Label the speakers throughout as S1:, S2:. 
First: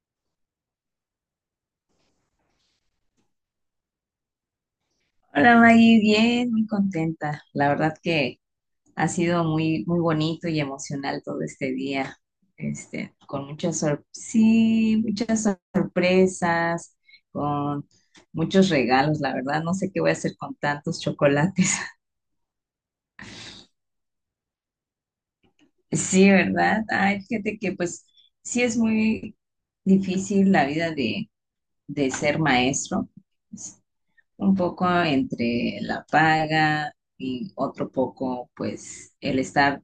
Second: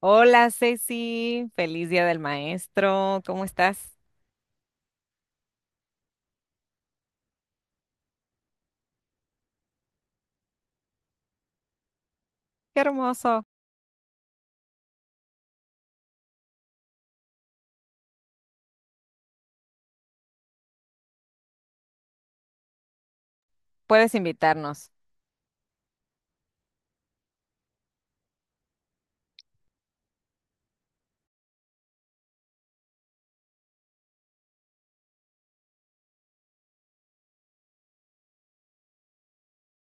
S1: Hola Ceci, feliz Día del Maestro, ¿cómo estás?
S2: Hola Maggie, bien, muy contenta. La verdad que ha sido muy, muy bonito y emocional todo este día,
S1: Qué hermoso.
S2: con sí, sorpresas, con muchos regalos. La verdad, no sé qué voy a hacer con tantos chocolates.
S1: Puedes invitarnos,
S2: Sí, ¿verdad? Ay, fíjate que pues sí es muy difícil la vida de ser maestro. Es un poco entre la paga y otro poco pues el estar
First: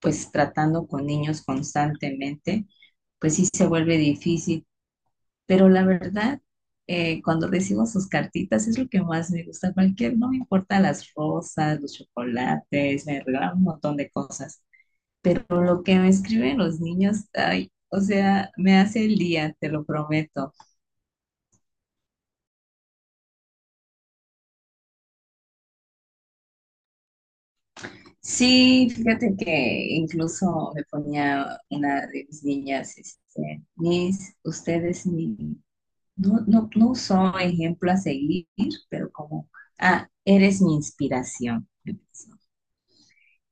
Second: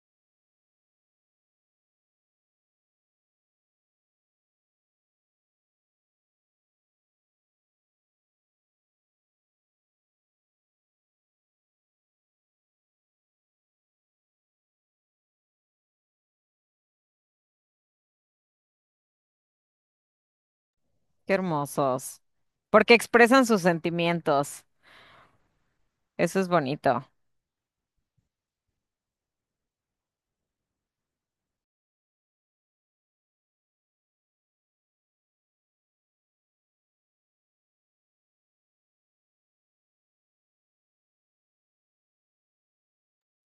S2: pues tratando con niños constantemente, pues sí se vuelve difícil. Pero la verdad, cuando recibo sus cartitas es lo que más me gusta. Cualquier, no me importa las rosas, los chocolates, me regalan un montón de cosas. Pero lo que me escriben los niños, ay, o sea, me hace el día, te lo prometo.
S1: qué hermosos. Porque expresan sus sentimientos, eso es bonito.
S2: Sí, fíjate que incluso me ponía una de mis niñas, este, mis, ustedes, mi no, no, no usó ejemplo a seguir, pero como, ah, eres mi inspiración.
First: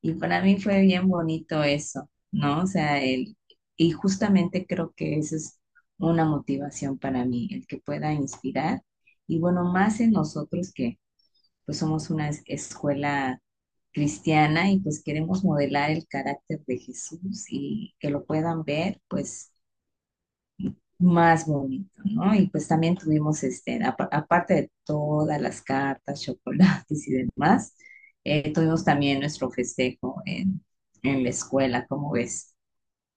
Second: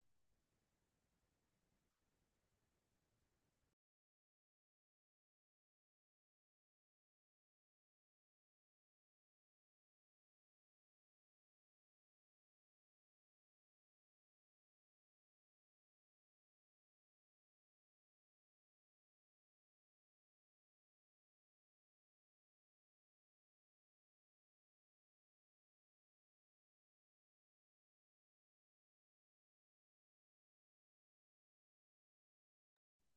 S2: Y para mí fue bien bonito eso, ¿no? O sea, el, y justamente creo que esa es una motivación para mí, el que pueda inspirar. Y bueno, más en nosotros que pues somos una escuela cristiana y pues queremos modelar el carácter de Jesús y que lo puedan ver, pues más bonito, ¿no? Y pues también tuvimos, este, aparte de todas las cartas, chocolates y demás, tuvimos también nuestro festejo en la escuela, ¿cómo ves?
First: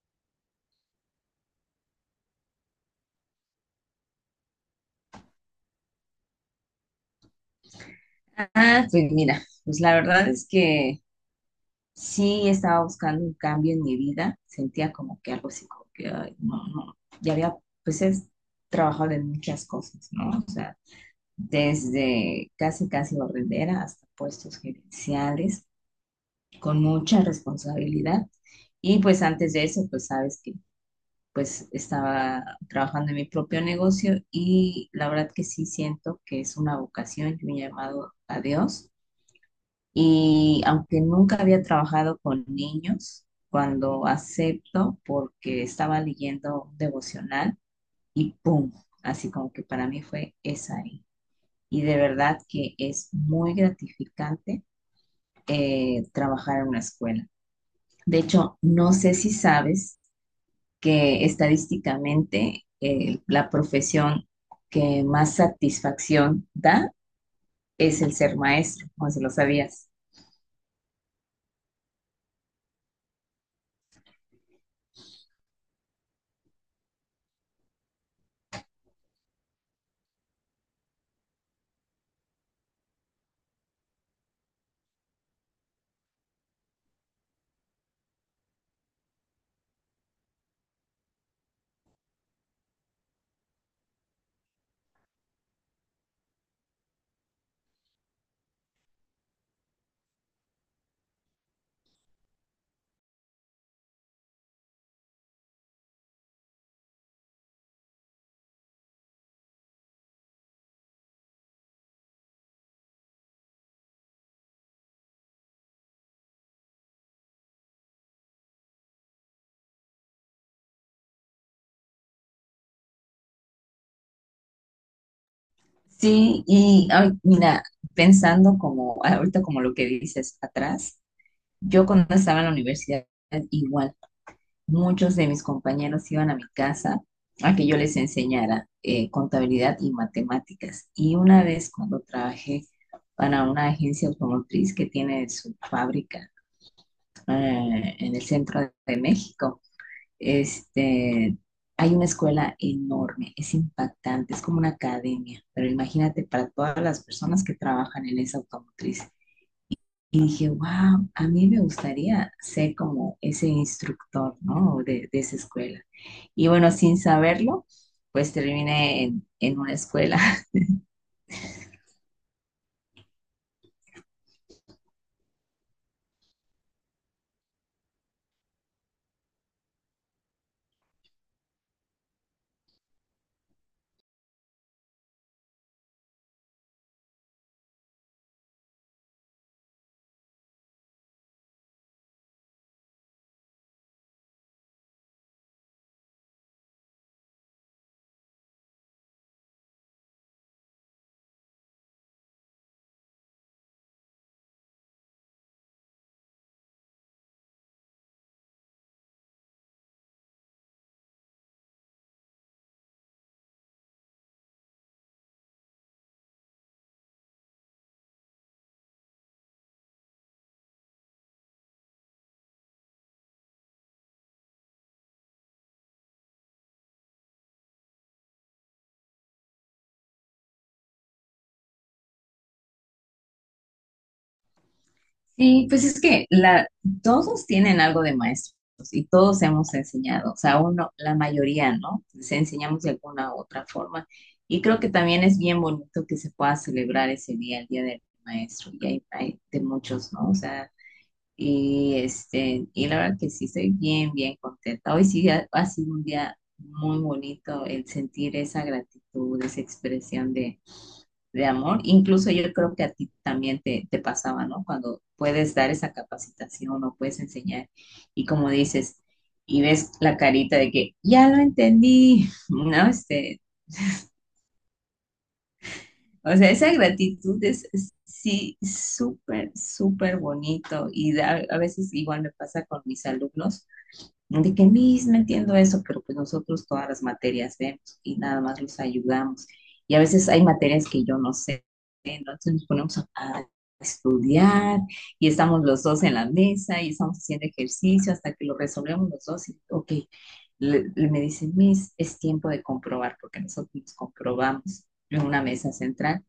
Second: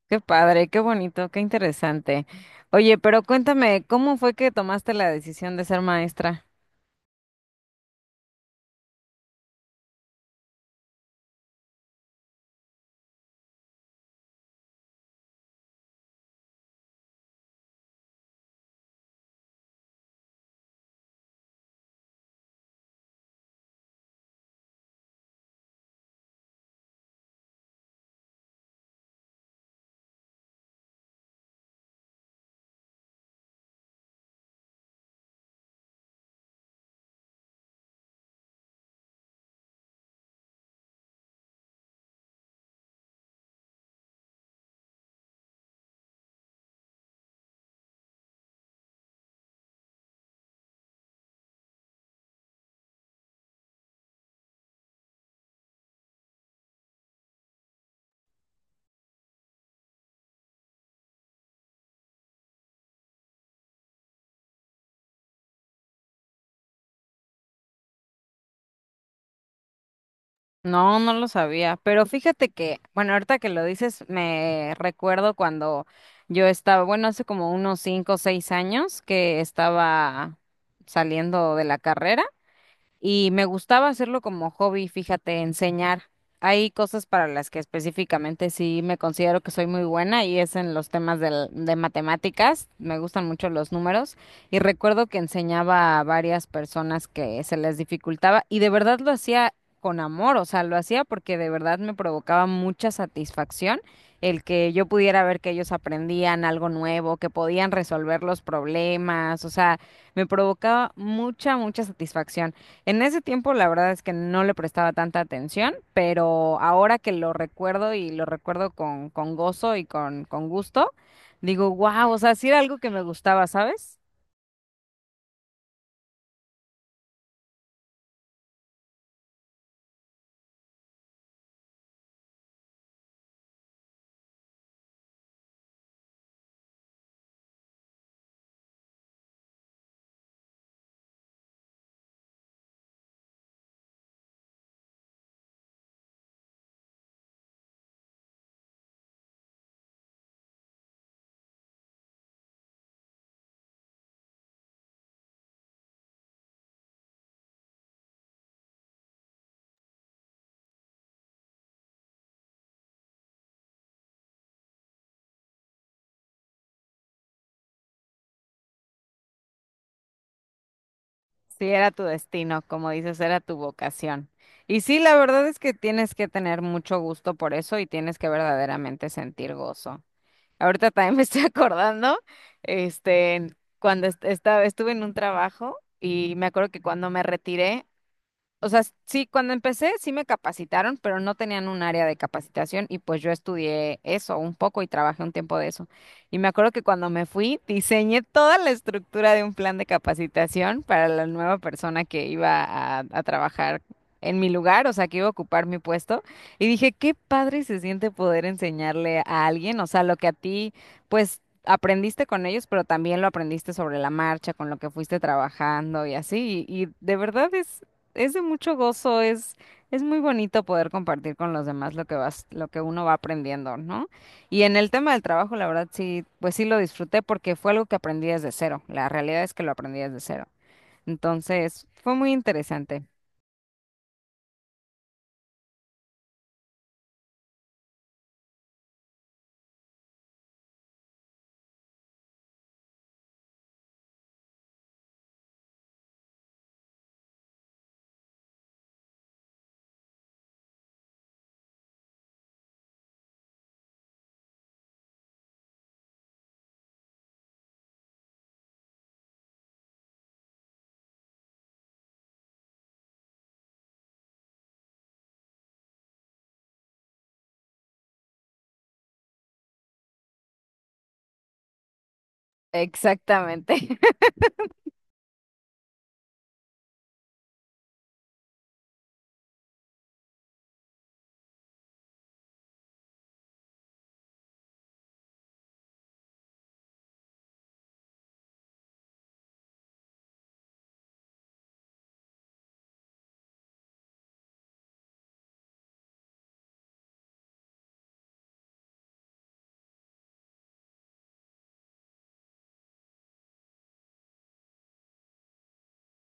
S1: Qué padre, qué bonito, qué interesante. Oye, pero cuéntame, ¿cómo fue que tomaste la decisión de ser maestra?
S2: Ah, pues mira, pues la verdad es que sí estaba buscando un cambio en mi vida, sentía como que algo así, como que, ay, no, no, ya había, pues he trabajado en muchas cosas, ¿no? O sea, desde casi, casi barrendera hasta puestos gerenciales con mucha responsabilidad. Y pues antes de eso, pues sabes que pues estaba trabajando en mi propio negocio y la verdad que sí siento que es una vocación y un llamado a Dios. Y aunque nunca había trabajado con niños, cuando acepto, porque estaba leyendo un devocional y ¡pum! Así como que para mí fue esa ahí. Y de verdad que es muy gratificante trabajar en una escuela. De hecho, no sé si sabes que estadísticamente la profesión que más satisfacción da es el ser maestro, no sé si lo sabías.
S1: No, no lo sabía, pero fíjate que, bueno, ahorita que lo dices, me recuerdo cuando yo estaba, bueno, hace como unos 5 o 6 años que estaba saliendo de la carrera y me gustaba hacerlo como hobby, fíjate, enseñar. Hay cosas para las que específicamente sí me considero que soy muy buena y es en los temas de matemáticas. Me gustan mucho los números y recuerdo que enseñaba a varias personas que se les dificultaba y de verdad lo hacía con amor, o sea, lo hacía porque de verdad me provocaba mucha satisfacción el que yo pudiera ver que ellos aprendían algo nuevo, que podían resolver los problemas, o sea, me provocaba mucha, mucha satisfacción. En ese tiempo, la verdad es que no le prestaba tanta atención, pero ahora que lo recuerdo y lo recuerdo con gozo y con gusto, digo, wow, o sea, sí era algo que me gustaba, ¿sabes?
S2: Sí, y ay, mira, pensando como ahorita como lo que dices atrás, yo cuando estaba en la universidad igual. Muchos de mis compañeros iban a mi casa a que yo les enseñara contabilidad y matemáticas. Y una vez cuando trabajé para una agencia automotriz que tiene su fábrica en el centro de México, este, hay una escuela enorme, es impactante, es como una academia, pero imagínate para todas las personas que trabajan en esa automotriz. Y dije, wow, a mí me gustaría ser como ese instructor, ¿no? De esa escuela. Y bueno, sin saberlo, pues terminé en una escuela.
S1: Sí era tu destino, como dices, era tu vocación. Y sí, la verdad es que tienes que tener mucho gusto por eso y tienes que verdaderamente sentir gozo. Ahorita también me estoy acordando, cuando estuve en un trabajo y me acuerdo que cuando me retiré. O sea, sí, cuando empecé sí me capacitaron, pero no tenían un área de capacitación y pues yo estudié eso un poco y trabajé un tiempo de eso. Y me acuerdo que cuando me fui, diseñé toda la estructura de un plan de capacitación para la nueva persona que iba a trabajar en mi lugar, o sea, que iba a ocupar mi puesto. Y dije, qué padre se siente poder enseñarle a alguien, o sea, lo que a ti, pues, aprendiste con ellos, pero también lo aprendiste sobre la marcha, con lo que fuiste trabajando y así. Y de verdad es de mucho gozo, es muy bonito poder compartir con los demás lo que vas, lo que uno va aprendiendo, ¿no? Y en el tema del trabajo, la verdad sí, pues sí lo disfruté porque fue algo que aprendí desde cero. La realidad es que lo aprendí desde cero. Entonces, fue muy interesante.
S2: Sí, pues es que la, todos tienen algo de maestros y todos hemos enseñado, o sea, uno, la mayoría, ¿no? Se enseñamos de alguna u otra forma. Y creo que también es bien bonito que se pueda celebrar ese día, el Día del Maestro, y hay de muchos, ¿no? O sea, y, este, y la verdad que sí estoy bien, bien contenta. Hoy sí ha sido un día muy bonito el sentir esa gratitud, esa expresión de amor. Incluso yo creo que a ti también te pasaba, ¿no? Cuando puedes dar esa capacitación o puedes enseñar y como dices, y ves la carita de que ya lo entendí, ¿no? Este,
S1: Exactamente.
S2: o sea, esa gratitud es sí súper, súper bonito y da- a veces igual me pasa con mis alumnos de que Miss, no entiendo eso, pero pues nosotros todas las materias vemos y nada más los ayudamos. Y a veces hay materias que yo no sé, entonces nos ponemos a estudiar y estamos los dos en la mesa y estamos haciendo ejercicio hasta que lo resolvemos los dos y, ok, me dice Miss, es tiempo de comprobar porque nosotros nos comprobamos en una mesa central.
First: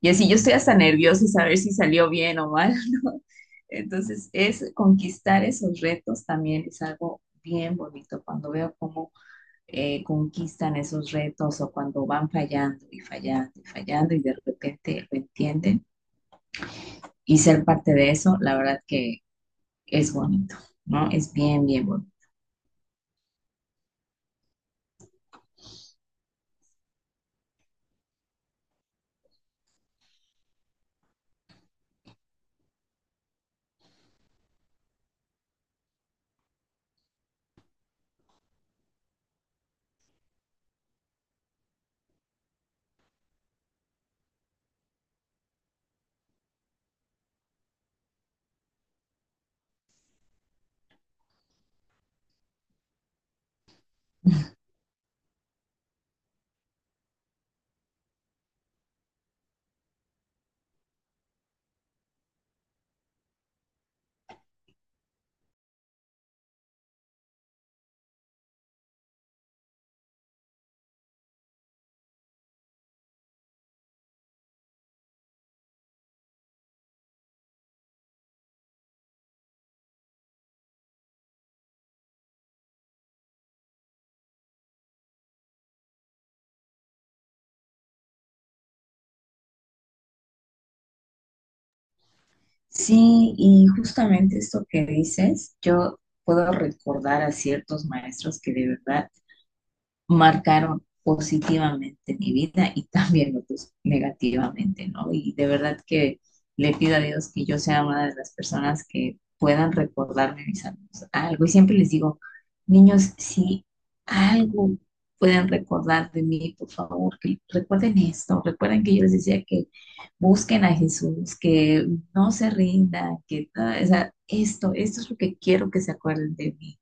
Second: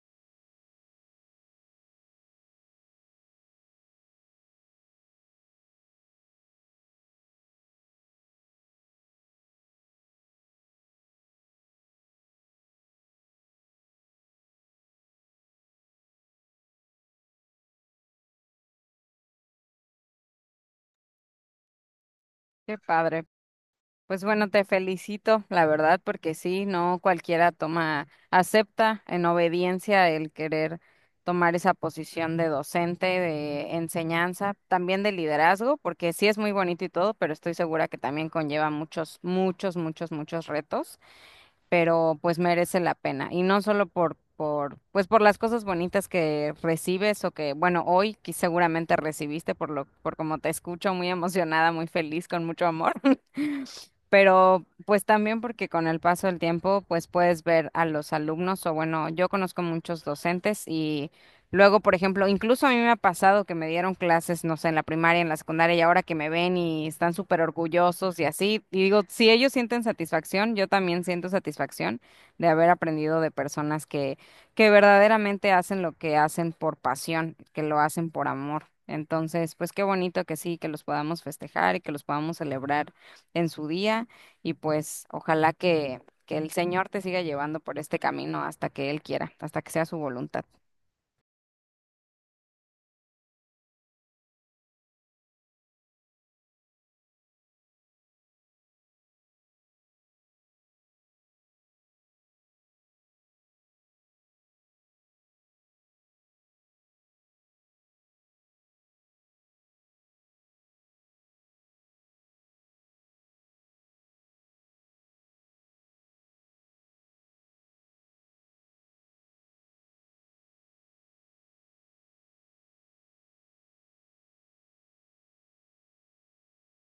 S2: Y así yo estoy hasta nerviosa y saber si salió bien o mal. Entonces, es conquistar esos retos también es algo bien bonito cuando veo cómo conquistan esos retos o cuando van fallando y fallando y fallando y de repente lo entienden y ser parte de eso, la verdad que es bonito, ¿no? Es bien, bien bonito.
S1: Qué padre. Pues bueno, te felicito, la verdad, porque sí, no cualquiera toma, acepta en obediencia el querer tomar esa posición de docente, de enseñanza, también de liderazgo, porque sí es muy bonito y todo, pero estoy segura que también conlleva muchos, muchos, muchos, muchos retos, pero pues merece la pena. Y no solo pues por las cosas bonitas que recibes o que, bueno, hoy que seguramente recibiste por lo, por como te escucho, muy emocionada, muy feliz, con mucho amor, pero pues también porque con el paso del tiempo pues puedes ver a los alumnos o bueno, yo conozco muchos docentes y luego, por ejemplo, incluso a mí me ha pasado que me dieron clases, no sé, en la primaria, en la secundaria y ahora que me ven y están súper orgullosos y así, y digo, si ellos sienten satisfacción, yo también siento satisfacción de haber aprendido de personas que verdaderamente hacen lo que hacen por pasión, que lo hacen por amor. Entonces, pues qué bonito que sí, que los podamos festejar y que los podamos celebrar en su día y pues ojalá que el Señor te siga llevando por este camino hasta que Él quiera, hasta que sea su voluntad.
S2: Sí, y justamente esto que dices, yo puedo recordar a ciertos maestros que de verdad marcaron positivamente mi vida y también otros negativamente, ¿no? Y de verdad que le pido a Dios que yo sea una de las personas que puedan recordarme mis amigos algo. Y siempre les digo, niños, si algo pueden recordar de mí, por favor, que recuerden esto, recuerden que yo les decía que busquen a Jesús, que no se rindan, que o sea, esto es lo que quiero que se acuerden de mí,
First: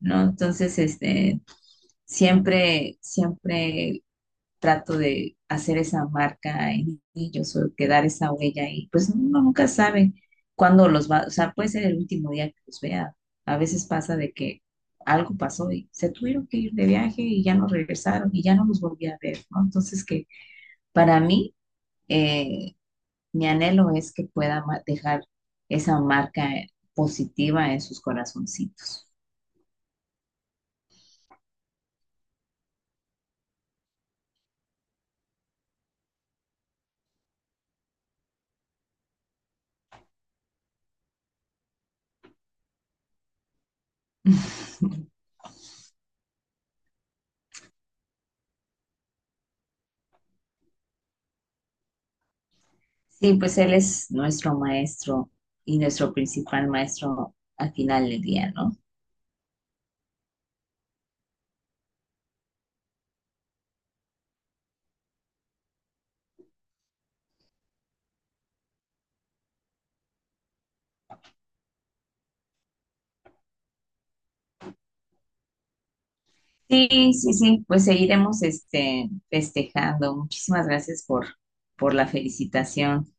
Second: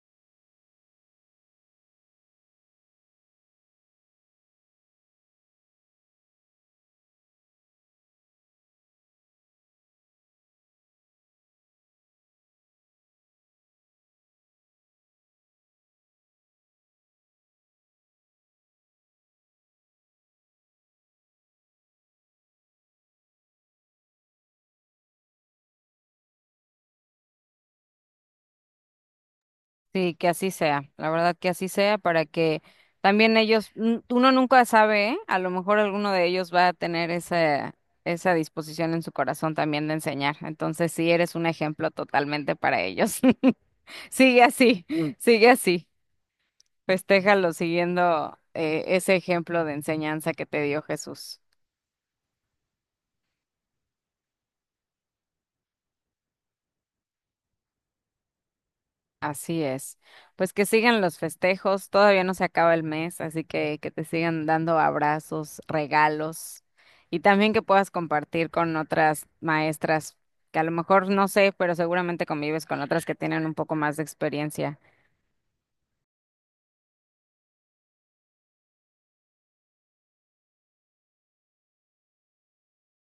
S2: ¿no? Entonces, este, siempre, siempre trato de hacer esa marca en ellos o quedar esa huella y pues uno nunca sabe cuándo los va, o sea, puede ser el último día que los vea. A veces pasa de que algo pasó y se tuvieron que ir de viaje y ya no regresaron y ya no los volví a ver, ¿no? Entonces que para mí, eh, mi anhelo es que pueda dejar esa marca positiva en sus corazoncitos.
S1: Sí, que así sea, la verdad que así sea para que también ellos, uno nunca sabe, ¿eh? A lo mejor alguno de ellos va a tener esa, esa disposición en su corazón también de enseñar. Entonces sí, eres un ejemplo totalmente para ellos. Sigue así. Mm. Sigue así. Festéjalo siguiendo ese ejemplo de enseñanza que te dio Jesús.
S2: Sí, pues Él es nuestro maestro y nuestro principal maestro al final del día, ¿no?
S1: Así es. Pues que sigan los festejos, todavía no se acaba el mes, así que te sigan dando abrazos, regalos y también que puedas compartir con otras maestras que a lo mejor no sé, pero seguramente convives con otras que tienen un poco más de experiencia.
S2: Sí, sí, sí, pues seguiremos este, festejando. Muchísimas gracias por la felicitación.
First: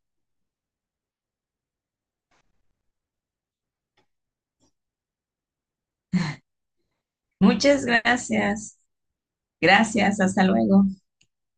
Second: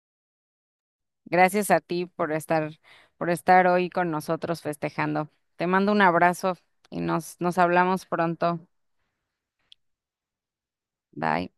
S1: Gracias a ti por estar, por estar hoy con nosotros festejando. Te mando un abrazo y nos
S2: Muchas
S1: hablamos pronto.
S2: gracias. Gracias, hasta luego.
S1: Bye.